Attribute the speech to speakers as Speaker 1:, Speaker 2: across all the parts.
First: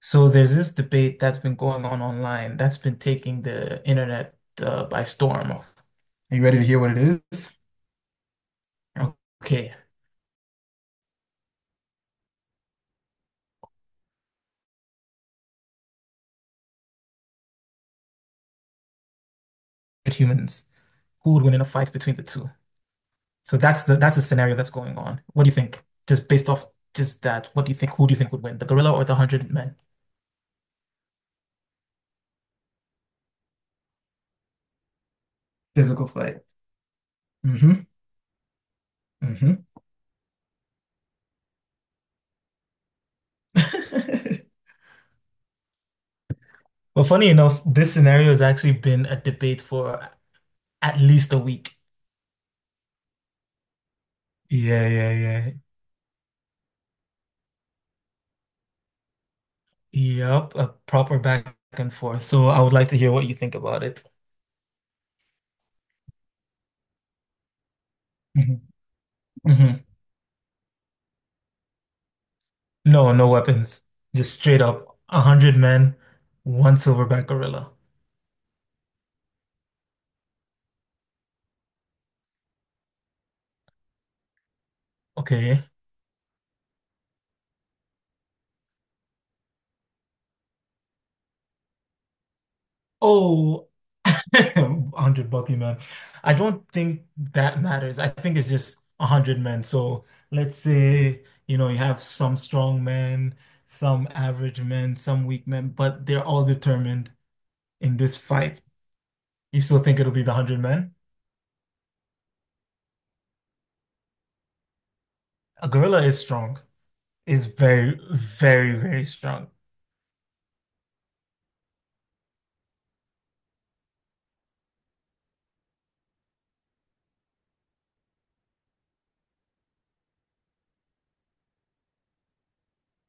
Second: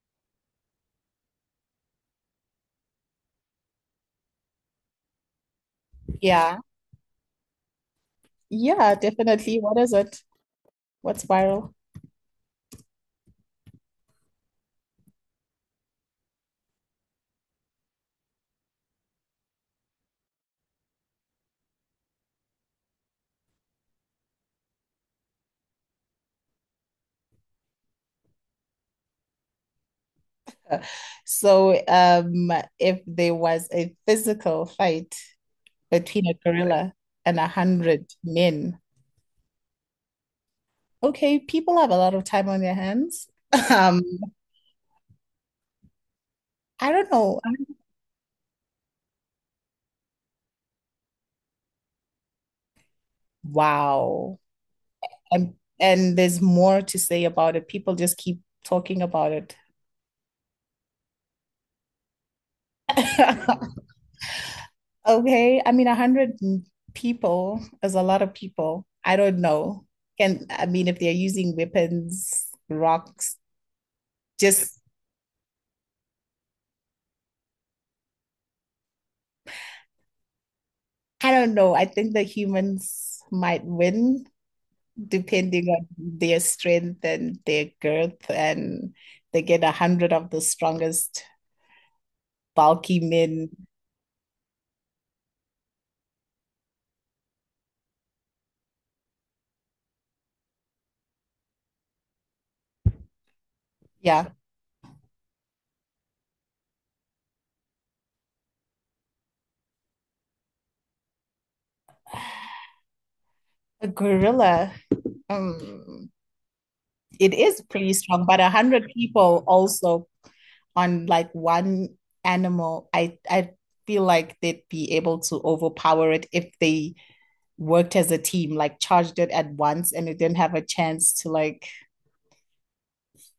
Speaker 1: So there's this debate that's been going on online that's been taking the internet by storm. Are you
Speaker 2: Yeah,
Speaker 1: ready to hear what it is?
Speaker 2: yeah, definitely.
Speaker 1: Okay,
Speaker 2: What is it? What's viral?
Speaker 1: with humans, who would win in a fight between the two? So that's the scenario that's going on. What do you think? Just based off just that, what do you think? Who do you think would win, the gorilla or the hundred men?
Speaker 2: So, if there was a physical fight between a
Speaker 1: Physical fight.
Speaker 2: gorilla and a hundred
Speaker 1: hmm
Speaker 2: men,
Speaker 1: hmm
Speaker 2: okay, people have a lot of time on their hands. Um, I don't
Speaker 1: Well,
Speaker 2: know.
Speaker 1: funny enough, this scenario has actually been a debate for at least a week.
Speaker 2: Wow.
Speaker 1: Yeah, yeah,
Speaker 2: And
Speaker 1: yeah.
Speaker 2: and there's more to say about it. People just keep talking about it.
Speaker 1: Yep, a proper back and forth. So I would like to hear what you think about it.
Speaker 2: Okay, I mean, 100 people is a lot of people.
Speaker 1: hmm
Speaker 2: I don't know.
Speaker 1: hmm
Speaker 2: Can I mean, if they're using weapons, rocks,
Speaker 1: No, no weapons. Just
Speaker 2: just—
Speaker 1: straight up, a hundred men, one silverback gorilla.
Speaker 2: I don't know. I think the humans might win depending on
Speaker 1: Okay.
Speaker 2: their strength and their girth, and they get 100 of the strongest bulky men.
Speaker 1: Oh, a hundred bucky men. I don't think that matters. I think it's just a hundred men. So let's say, you know, you have some strong men,
Speaker 2: Yeah,
Speaker 1: some average men, some weak men, but they're all determined in this fight. You still think it'll be the hundred men?
Speaker 2: a gorilla.
Speaker 1: A
Speaker 2: Um,
Speaker 1: gorilla is strong.
Speaker 2: it is
Speaker 1: It's
Speaker 2: pretty strong,
Speaker 1: very,
Speaker 2: but a hundred
Speaker 1: very, very
Speaker 2: people
Speaker 1: strong.
Speaker 2: also on like one animal, I feel like they'd be able to overpower it if they worked as a team, like charged it at once and it didn't have a chance to like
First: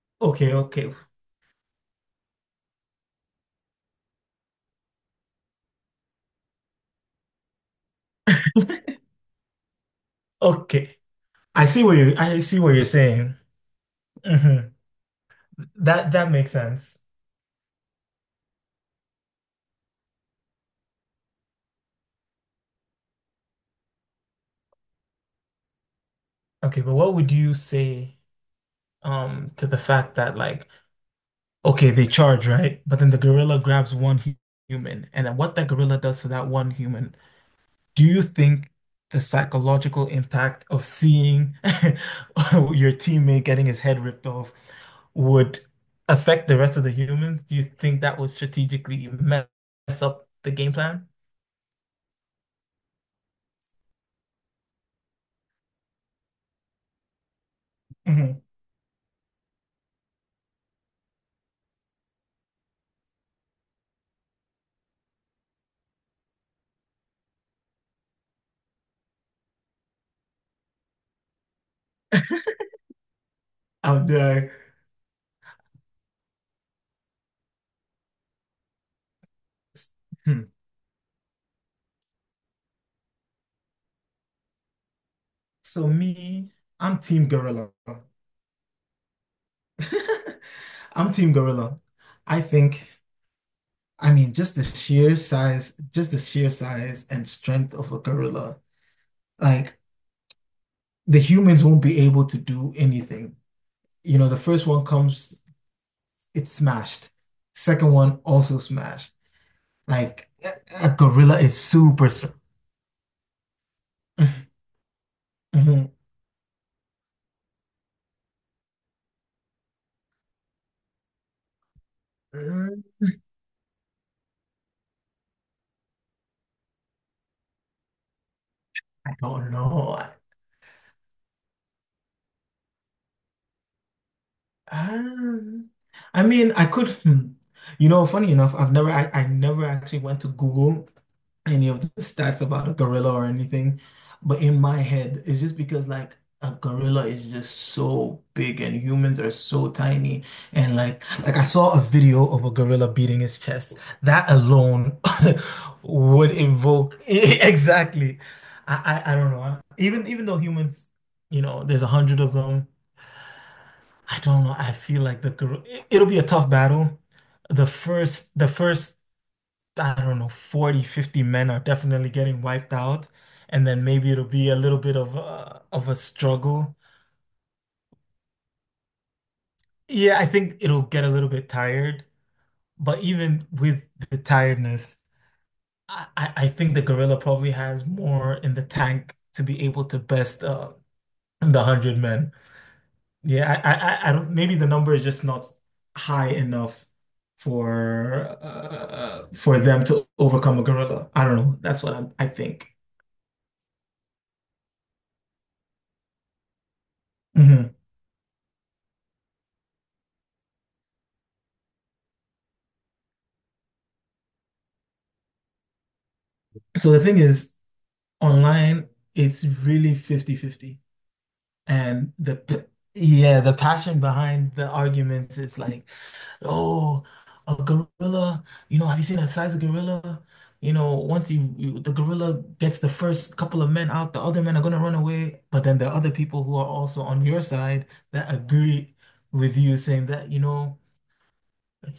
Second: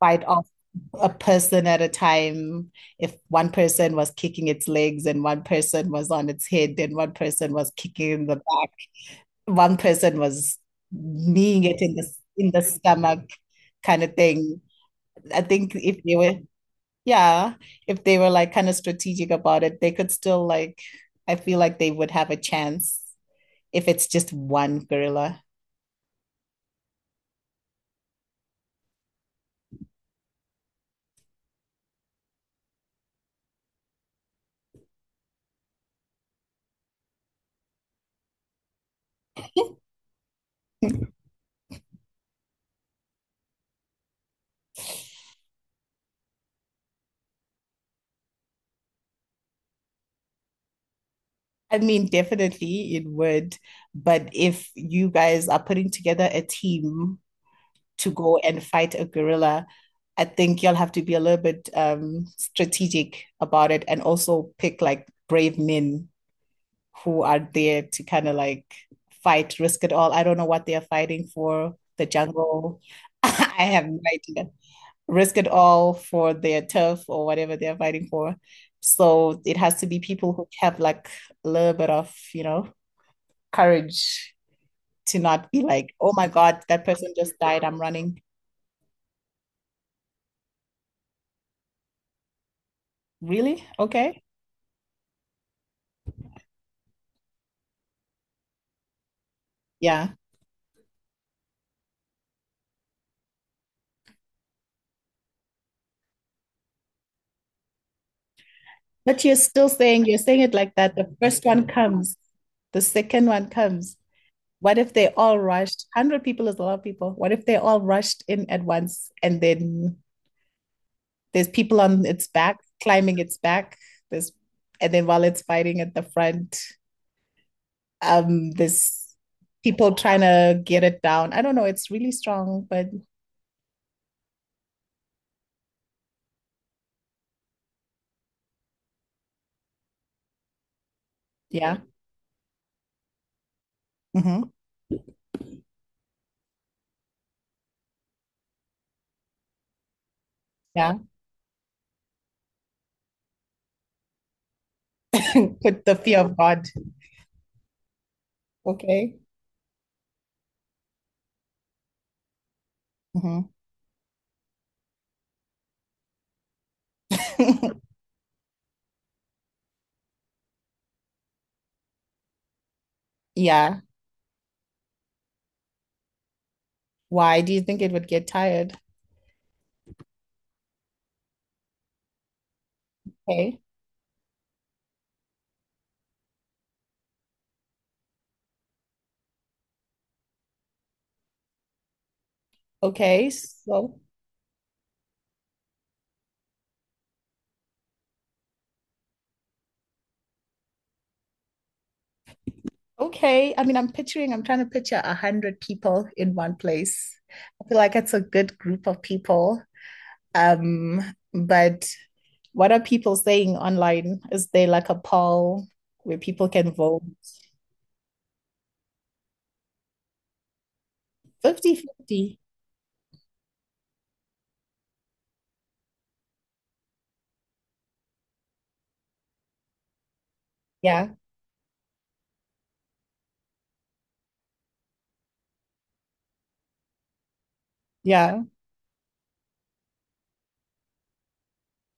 Speaker 2: fight off
Speaker 1: Okay, okay,
Speaker 2: a person at a time. If one person was kicking its legs and one person was on its head and one person was kicking in the back, one person was
Speaker 1: okay. I
Speaker 2: kneeing it
Speaker 1: see what you I
Speaker 2: in
Speaker 1: see
Speaker 2: the
Speaker 1: what you're
Speaker 2: stomach
Speaker 1: saying.
Speaker 2: kind of thing.
Speaker 1: hmm
Speaker 2: I think if
Speaker 1: That
Speaker 2: they
Speaker 1: that
Speaker 2: were—
Speaker 1: makes sense.
Speaker 2: yeah, if they were like kind of strategic about it, they could still like, I feel like they would have a chance if it's just one gorilla.
Speaker 1: Okay, but what would you say to the fact that okay, they charge, right? But then the gorilla grabs one human, and then what that gorilla does to that one human, do you think the psychological impact of seeing your teammate getting his head ripped off would affect the rest of the humans? Do you think that would strategically mess up the game plan?
Speaker 2: I mean, definitely it would. But if you guys are putting together a team to go
Speaker 1: Mhm.
Speaker 2: and fight a gorilla, I think you'll have to be a little bit strategic about it and also pick like brave men who are there to kind of like fight, risk it all. I don't know what they are fighting for, the jungle. I have no
Speaker 1: I'm
Speaker 2: idea.
Speaker 1: there.
Speaker 2: Risk it all for their turf or whatever they are fighting for. So it has to be people
Speaker 1: Hmm.
Speaker 2: who have like a little bit of, courage to not be
Speaker 1: So
Speaker 2: like, oh my
Speaker 1: me,
Speaker 2: God, that
Speaker 1: I'm
Speaker 2: person
Speaker 1: Team
Speaker 2: just died.
Speaker 1: Gorilla.
Speaker 2: I'm running.
Speaker 1: I'm Team Gorilla. I think,
Speaker 2: Really?
Speaker 1: I
Speaker 2: Okay.
Speaker 1: mean, just the sheer size, just the sheer size and strength of a gorilla, like
Speaker 2: Yeah.
Speaker 1: the humans won't be able to do anything. You know, the first one comes, it's smashed. Second one also smashed.
Speaker 2: But you're
Speaker 1: Like
Speaker 2: saying it like
Speaker 1: a
Speaker 2: that. The
Speaker 1: gorilla
Speaker 2: first
Speaker 1: is
Speaker 2: one
Speaker 1: super
Speaker 2: comes,
Speaker 1: strong.
Speaker 2: the second one comes. What if they all rushed? 100 people is a lot of people. What if they all rushed in at once and then there's people on its back, climbing its back, there's and then while it's fighting at the front,
Speaker 1: I
Speaker 2: there's
Speaker 1: don't
Speaker 2: people
Speaker 1: know.
Speaker 2: trying to get it down. I don't know, it's really strong, but
Speaker 1: Um, I mean, I could, You know, funny enough, I never actually went to Google any
Speaker 2: yeah.
Speaker 1: of the stats about a gorilla or anything, but
Speaker 2: Mm-hmm.
Speaker 1: in my head, it's just because like a gorilla is just so big and humans are so tiny, and like,
Speaker 2: Yeah.
Speaker 1: like I saw a video of a gorilla beating his chest. That alone
Speaker 2: Put the fear
Speaker 1: would
Speaker 2: of God.
Speaker 1: invoke exactly. I
Speaker 2: Okay.
Speaker 1: don't know. Even though humans, you know, there's a hundred of them. I don't know. I feel like it'll be a tough battle. The
Speaker 2: Mm-hmm.
Speaker 1: first, the first, I don't know, 40, 50 men are definitely getting wiped out, and
Speaker 2: yeah.
Speaker 1: then maybe it'll be a little bit of a struggle.
Speaker 2: Why do you think it would get tired?
Speaker 1: Yeah, I think it'll get a little bit tired, but even
Speaker 2: Okay.
Speaker 1: with the tiredness, I I think the gorilla probably has more in the tank to be able to best the 100 men.
Speaker 2: Okay.
Speaker 1: Yeah,
Speaker 2: So.
Speaker 1: I don't. Maybe the number is just not high enough for them to overcome a gorilla. I don't know. That's what I think.
Speaker 2: Okay. I mean, I'm picturing, I'm trying to picture 100 people in one place. I
Speaker 1: hmm
Speaker 2: feel like it's a good group of people. Um, but what are people saying online? Is there like a poll where people can
Speaker 1: So the
Speaker 2: vote?
Speaker 1: thing is, online, it's really 50 50. And the
Speaker 2: Fifty-fifty.
Speaker 1: p- yeah, the passion behind the arguments, it's like, oh, a gorilla. You know, have you seen the size of gorilla? You know,
Speaker 2: Yeah.
Speaker 1: once you the gorilla gets the first couple of men out, the other men are gonna run away. But then there are other people who are also on your side that
Speaker 2: Yeah.
Speaker 1: agree with you, saying that, you know,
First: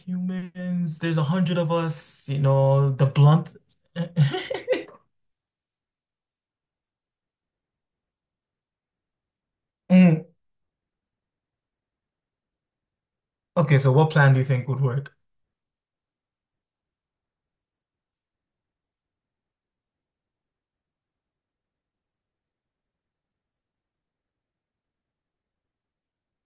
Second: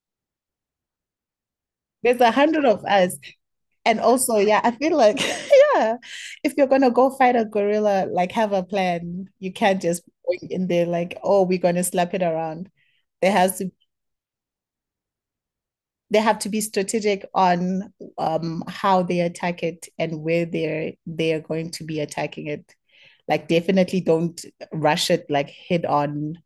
Speaker 1: humans, there's a hundred of
Speaker 2: There's
Speaker 1: us,
Speaker 2: a
Speaker 1: you
Speaker 2: hundred of
Speaker 1: know, the
Speaker 2: us.
Speaker 1: blunt.
Speaker 2: And also, yeah, I feel like, yeah, if you're gonna go fight a gorilla, like have a plan. You can't just
Speaker 1: Mm.
Speaker 2: go in there like, oh, we're gonna slap it around. There has to
Speaker 1: Okay, so what plan do you think would work?
Speaker 2: They have to be strategic on how they attack it and where they are going to be attacking it. Like definitely don't rush it like head on.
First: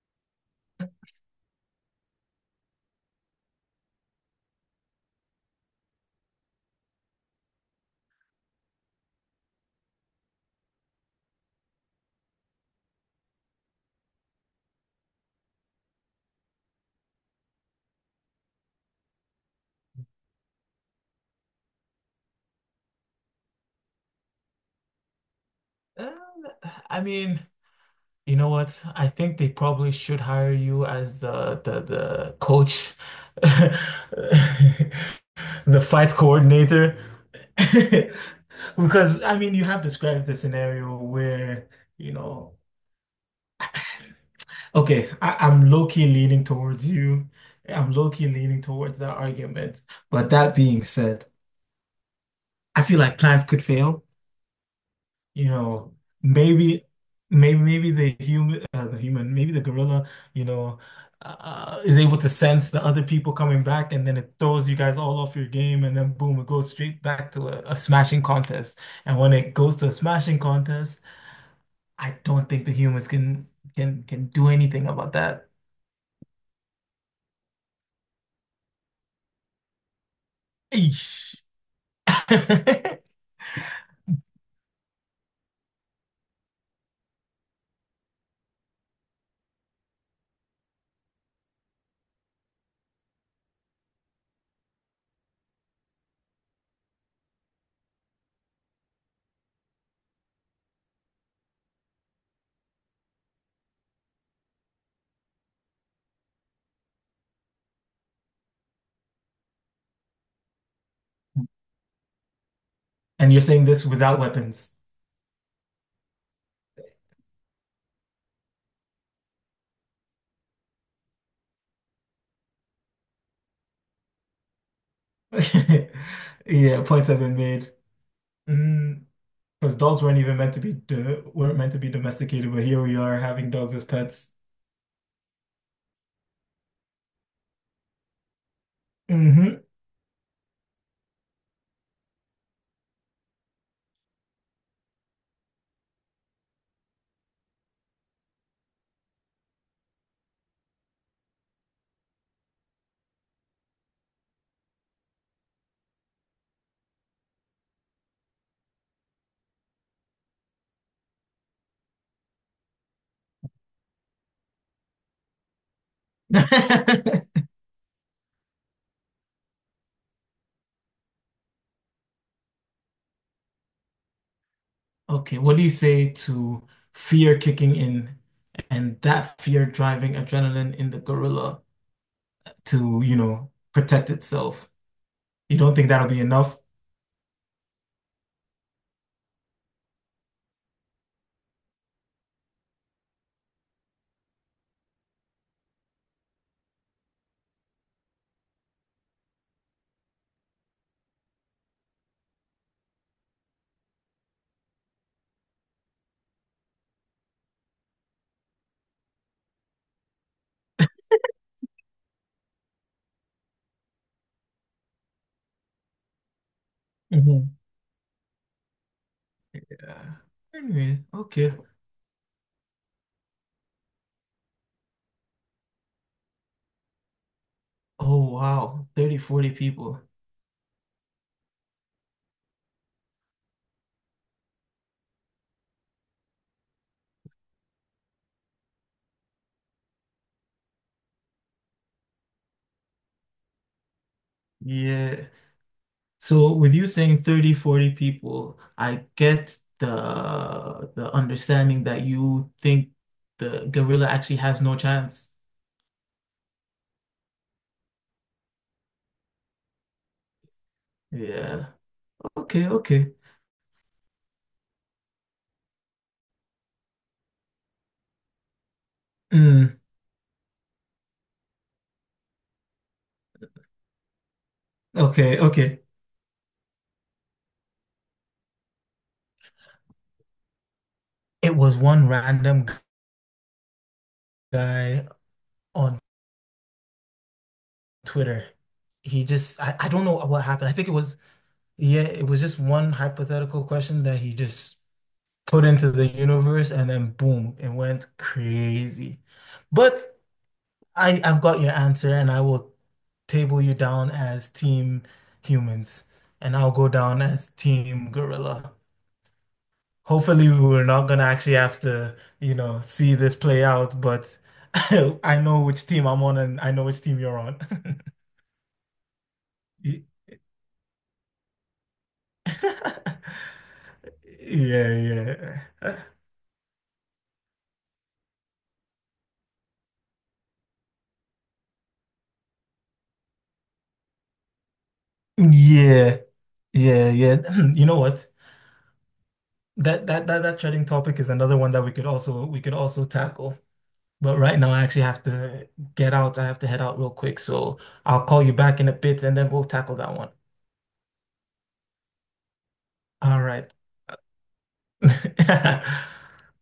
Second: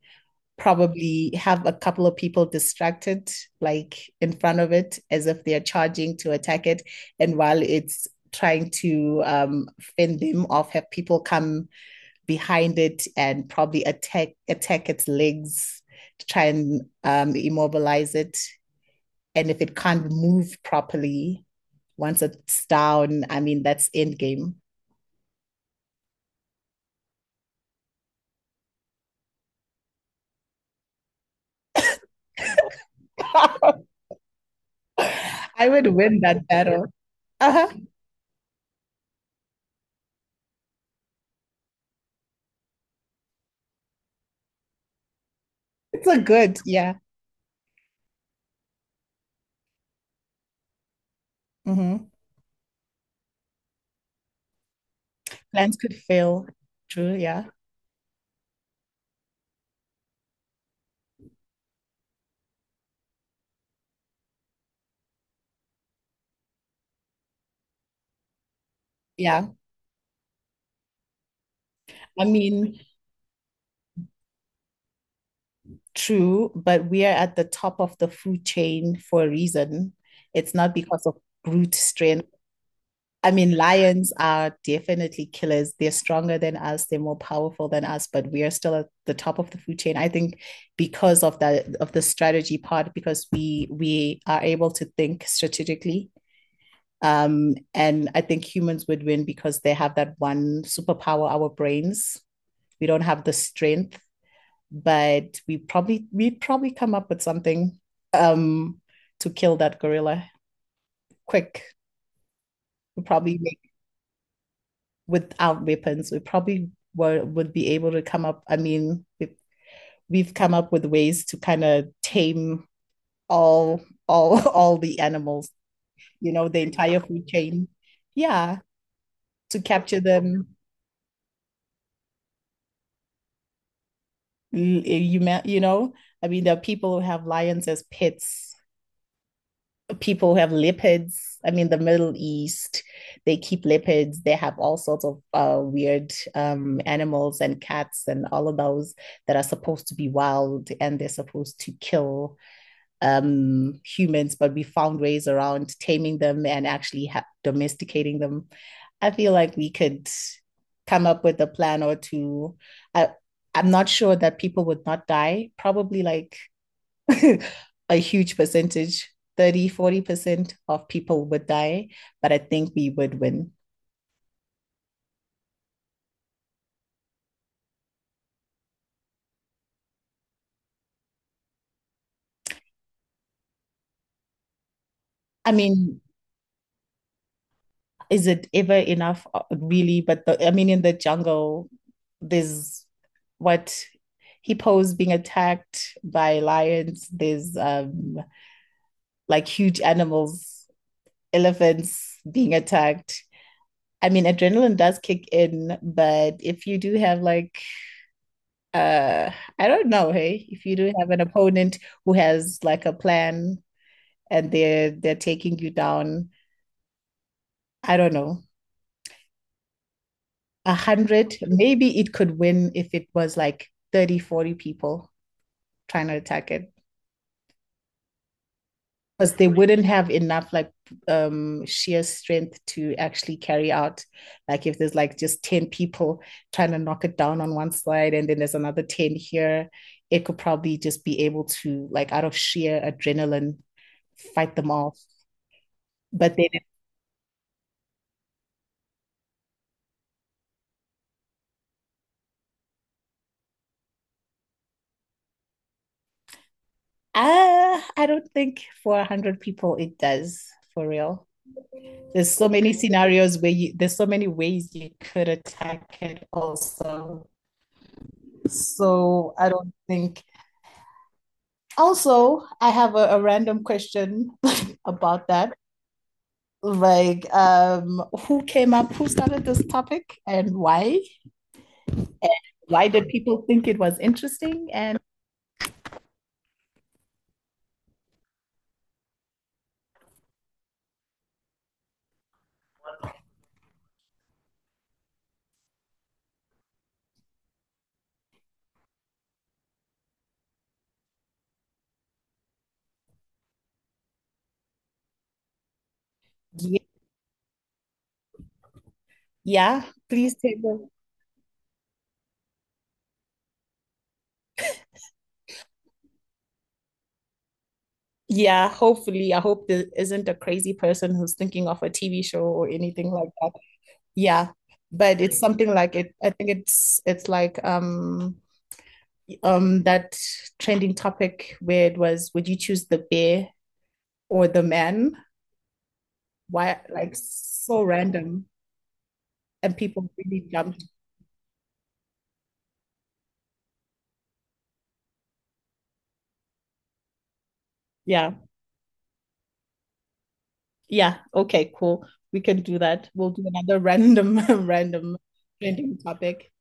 Speaker 2: Probably have a couple of people distracted, like in front of it, as if they are charging to attack it. And while it's trying to fend them off, have people come behind it and probably attack its legs to try and immobilize it, and if it can't move properly, once it's down, I mean, that's end game.
Speaker 1: Uh, I mean, you know what? I think they probably should hire you as the coach,
Speaker 2: I
Speaker 1: the
Speaker 2: would
Speaker 1: fight
Speaker 2: win that battle.
Speaker 1: coordinator.
Speaker 2: Uh-huh.
Speaker 1: Because I mean, you have described the scenario where, you know, okay, I'm
Speaker 2: It's
Speaker 1: low-key
Speaker 2: a
Speaker 1: leaning
Speaker 2: good,
Speaker 1: towards
Speaker 2: yeah.
Speaker 1: you. I'm low-key leaning towards that argument. But that being said,
Speaker 2: Mm-hmm.
Speaker 1: I feel like plans could fail. You
Speaker 2: Plans could
Speaker 1: know,
Speaker 2: fail.
Speaker 1: maybe,
Speaker 2: True, yeah.
Speaker 1: maybe maybe the gorilla, you know, is able to sense the other people coming back, and then it throws you guys all off your game, and then boom, it goes straight back to a smashing contest. And when
Speaker 2: Yeah.
Speaker 1: it goes to a smashing contest, I
Speaker 2: I
Speaker 1: don't think the
Speaker 2: mean,
Speaker 1: humans can do anything about that.
Speaker 2: true, but we are at the top of the food chain for a reason. It's not because of
Speaker 1: Eesh.
Speaker 2: brute strength. I mean, lions are definitely killers. They're stronger than us, they're more powerful than us, but we are still at the top of the food chain. I think because of that, of the strategy part, because we are able to think strategically. And I think humans would win because they have that one superpower, our brains. We don't have the strength, but we probably come up with something um to kill that gorilla quick. We
Speaker 1: And
Speaker 2: probably—
Speaker 1: you're saying this without weapons.
Speaker 2: without weapons, we probably would be able to come up. I mean, we— we've come up with ways to kind of tame all all all the animals. You know, the
Speaker 1: Yeah,
Speaker 2: entire
Speaker 1: points have
Speaker 2: food
Speaker 1: been
Speaker 2: chain.
Speaker 1: made.
Speaker 2: Yeah,
Speaker 1: Mm.
Speaker 2: to
Speaker 1: Because
Speaker 2: capture
Speaker 1: dogs weren't even meant
Speaker 2: them.
Speaker 1: to be do weren't meant to be domesticated, but here we are having dogs as pets.
Speaker 2: You you know, I mean, there are people who have lions as pets.
Speaker 1: hmm
Speaker 2: People have leopards. I mean, the Middle East, they keep leopards. They have all sorts of weird animals and cats and all of those that are supposed to be wild and they're supposed to kill humans. But we found ways around taming them and actually domesticating them. I feel like we could come up with a plan or two. I, I'm not sure that people would not die. Probably like a huge percentage, 30, 40% of people would die, but I think we would win.
Speaker 1: Okay, what do you say to fear kicking in and that fear driving adrenaline in the gorilla to, you know, protect itself?
Speaker 2: I
Speaker 1: You
Speaker 2: mean,
Speaker 1: don't think that'll be enough?
Speaker 2: is it ever enough? Really, but I mean, in the jungle there's— what, hippos being attacked by lions, there's like huge animals, elephants being attacked. I mean, adrenaline does kick in, but if you do have like— Uh, I don't know, hey, if you do have an opponent who has like a plan and they're taking you down,
Speaker 1: Mhm.
Speaker 2: I don't know,
Speaker 1: Yeah.
Speaker 2: a
Speaker 1: Anyway,
Speaker 2: hundred,
Speaker 1: okay.
Speaker 2: maybe it could win if it was like 30, 40 people trying to attack it.
Speaker 1: Oh, wow, 30
Speaker 2: Because they
Speaker 1: 40
Speaker 2: wouldn't
Speaker 1: people.
Speaker 2: have enough like sheer strength to actually carry out. Like if there's like just 10 people trying to knock it down on one side and then there's another 10 here, it could probably just be able to like out of sheer adrenaline fight them off.
Speaker 1: Yeah.
Speaker 2: But then,
Speaker 1: So with you saying 30, 40 people, I get the understanding that you think the gorilla actually has no chance.
Speaker 2: I don't think for 100 people it does, for real.
Speaker 1: Yeah.
Speaker 2: There's so
Speaker 1: Okay,
Speaker 2: many
Speaker 1: okay.
Speaker 2: scenarios where you— there's so many ways you could attack it also. So I don't
Speaker 1: Mm,
Speaker 2: think. Also, I have a random question about
Speaker 1: okay,
Speaker 2: that.
Speaker 1: okay.
Speaker 2: Like, who came up, who started this topic, and why?
Speaker 1: It was one
Speaker 2: And
Speaker 1: random
Speaker 2: why did people think it was interesting? And
Speaker 1: guy on Twitter. He just, I don't know what happened. I think it was yeah, it was just one hypothetical question that he just put into the universe and then boom, it went crazy. But I I've got your answer, and I will table you down as team humans, and I'll go down as team gorilla.
Speaker 2: yeah, please
Speaker 1: Hopefully, we're
Speaker 2: tell.
Speaker 1: not gonna actually have to, you know, see this play out, but I know which team I'm on, and I know which team you're on.
Speaker 2: Yeah, hopefully. I hope there
Speaker 1: Y-
Speaker 2: isn't a crazy person who's thinking of a TV show or anything like that. Yeah.
Speaker 1: Yeah,
Speaker 2: But it's something like
Speaker 1: yeah.
Speaker 2: it. I think it's like that trending topic where it was, would you choose the bear or the man?
Speaker 1: Yeah,
Speaker 2: Why
Speaker 1: yeah,
Speaker 2: like
Speaker 1: yeah.
Speaker 2: so
Speaker 1: You know what?
Speaker 2: random, and
Speaker 1: That
Speaker 2: people
Speaker 1: that that
Speaker 2: really
Speaker 1: that trending
Speaker 2: jumped.
Speaker 1: topic is another one that we could also tackle. But right now, I actually have to get out. I have to head out real quick. So I'll
Speaker 2: Yeah.
Speaker 1: call you back in a bit and then we'll tackle that one.
Speaker 2: Yeah. Okay, cool. We can do that. We'll
Speaker 1: All
Speaker 2: do
Speaker 1: right.
Speaker 2: another random random trending topic.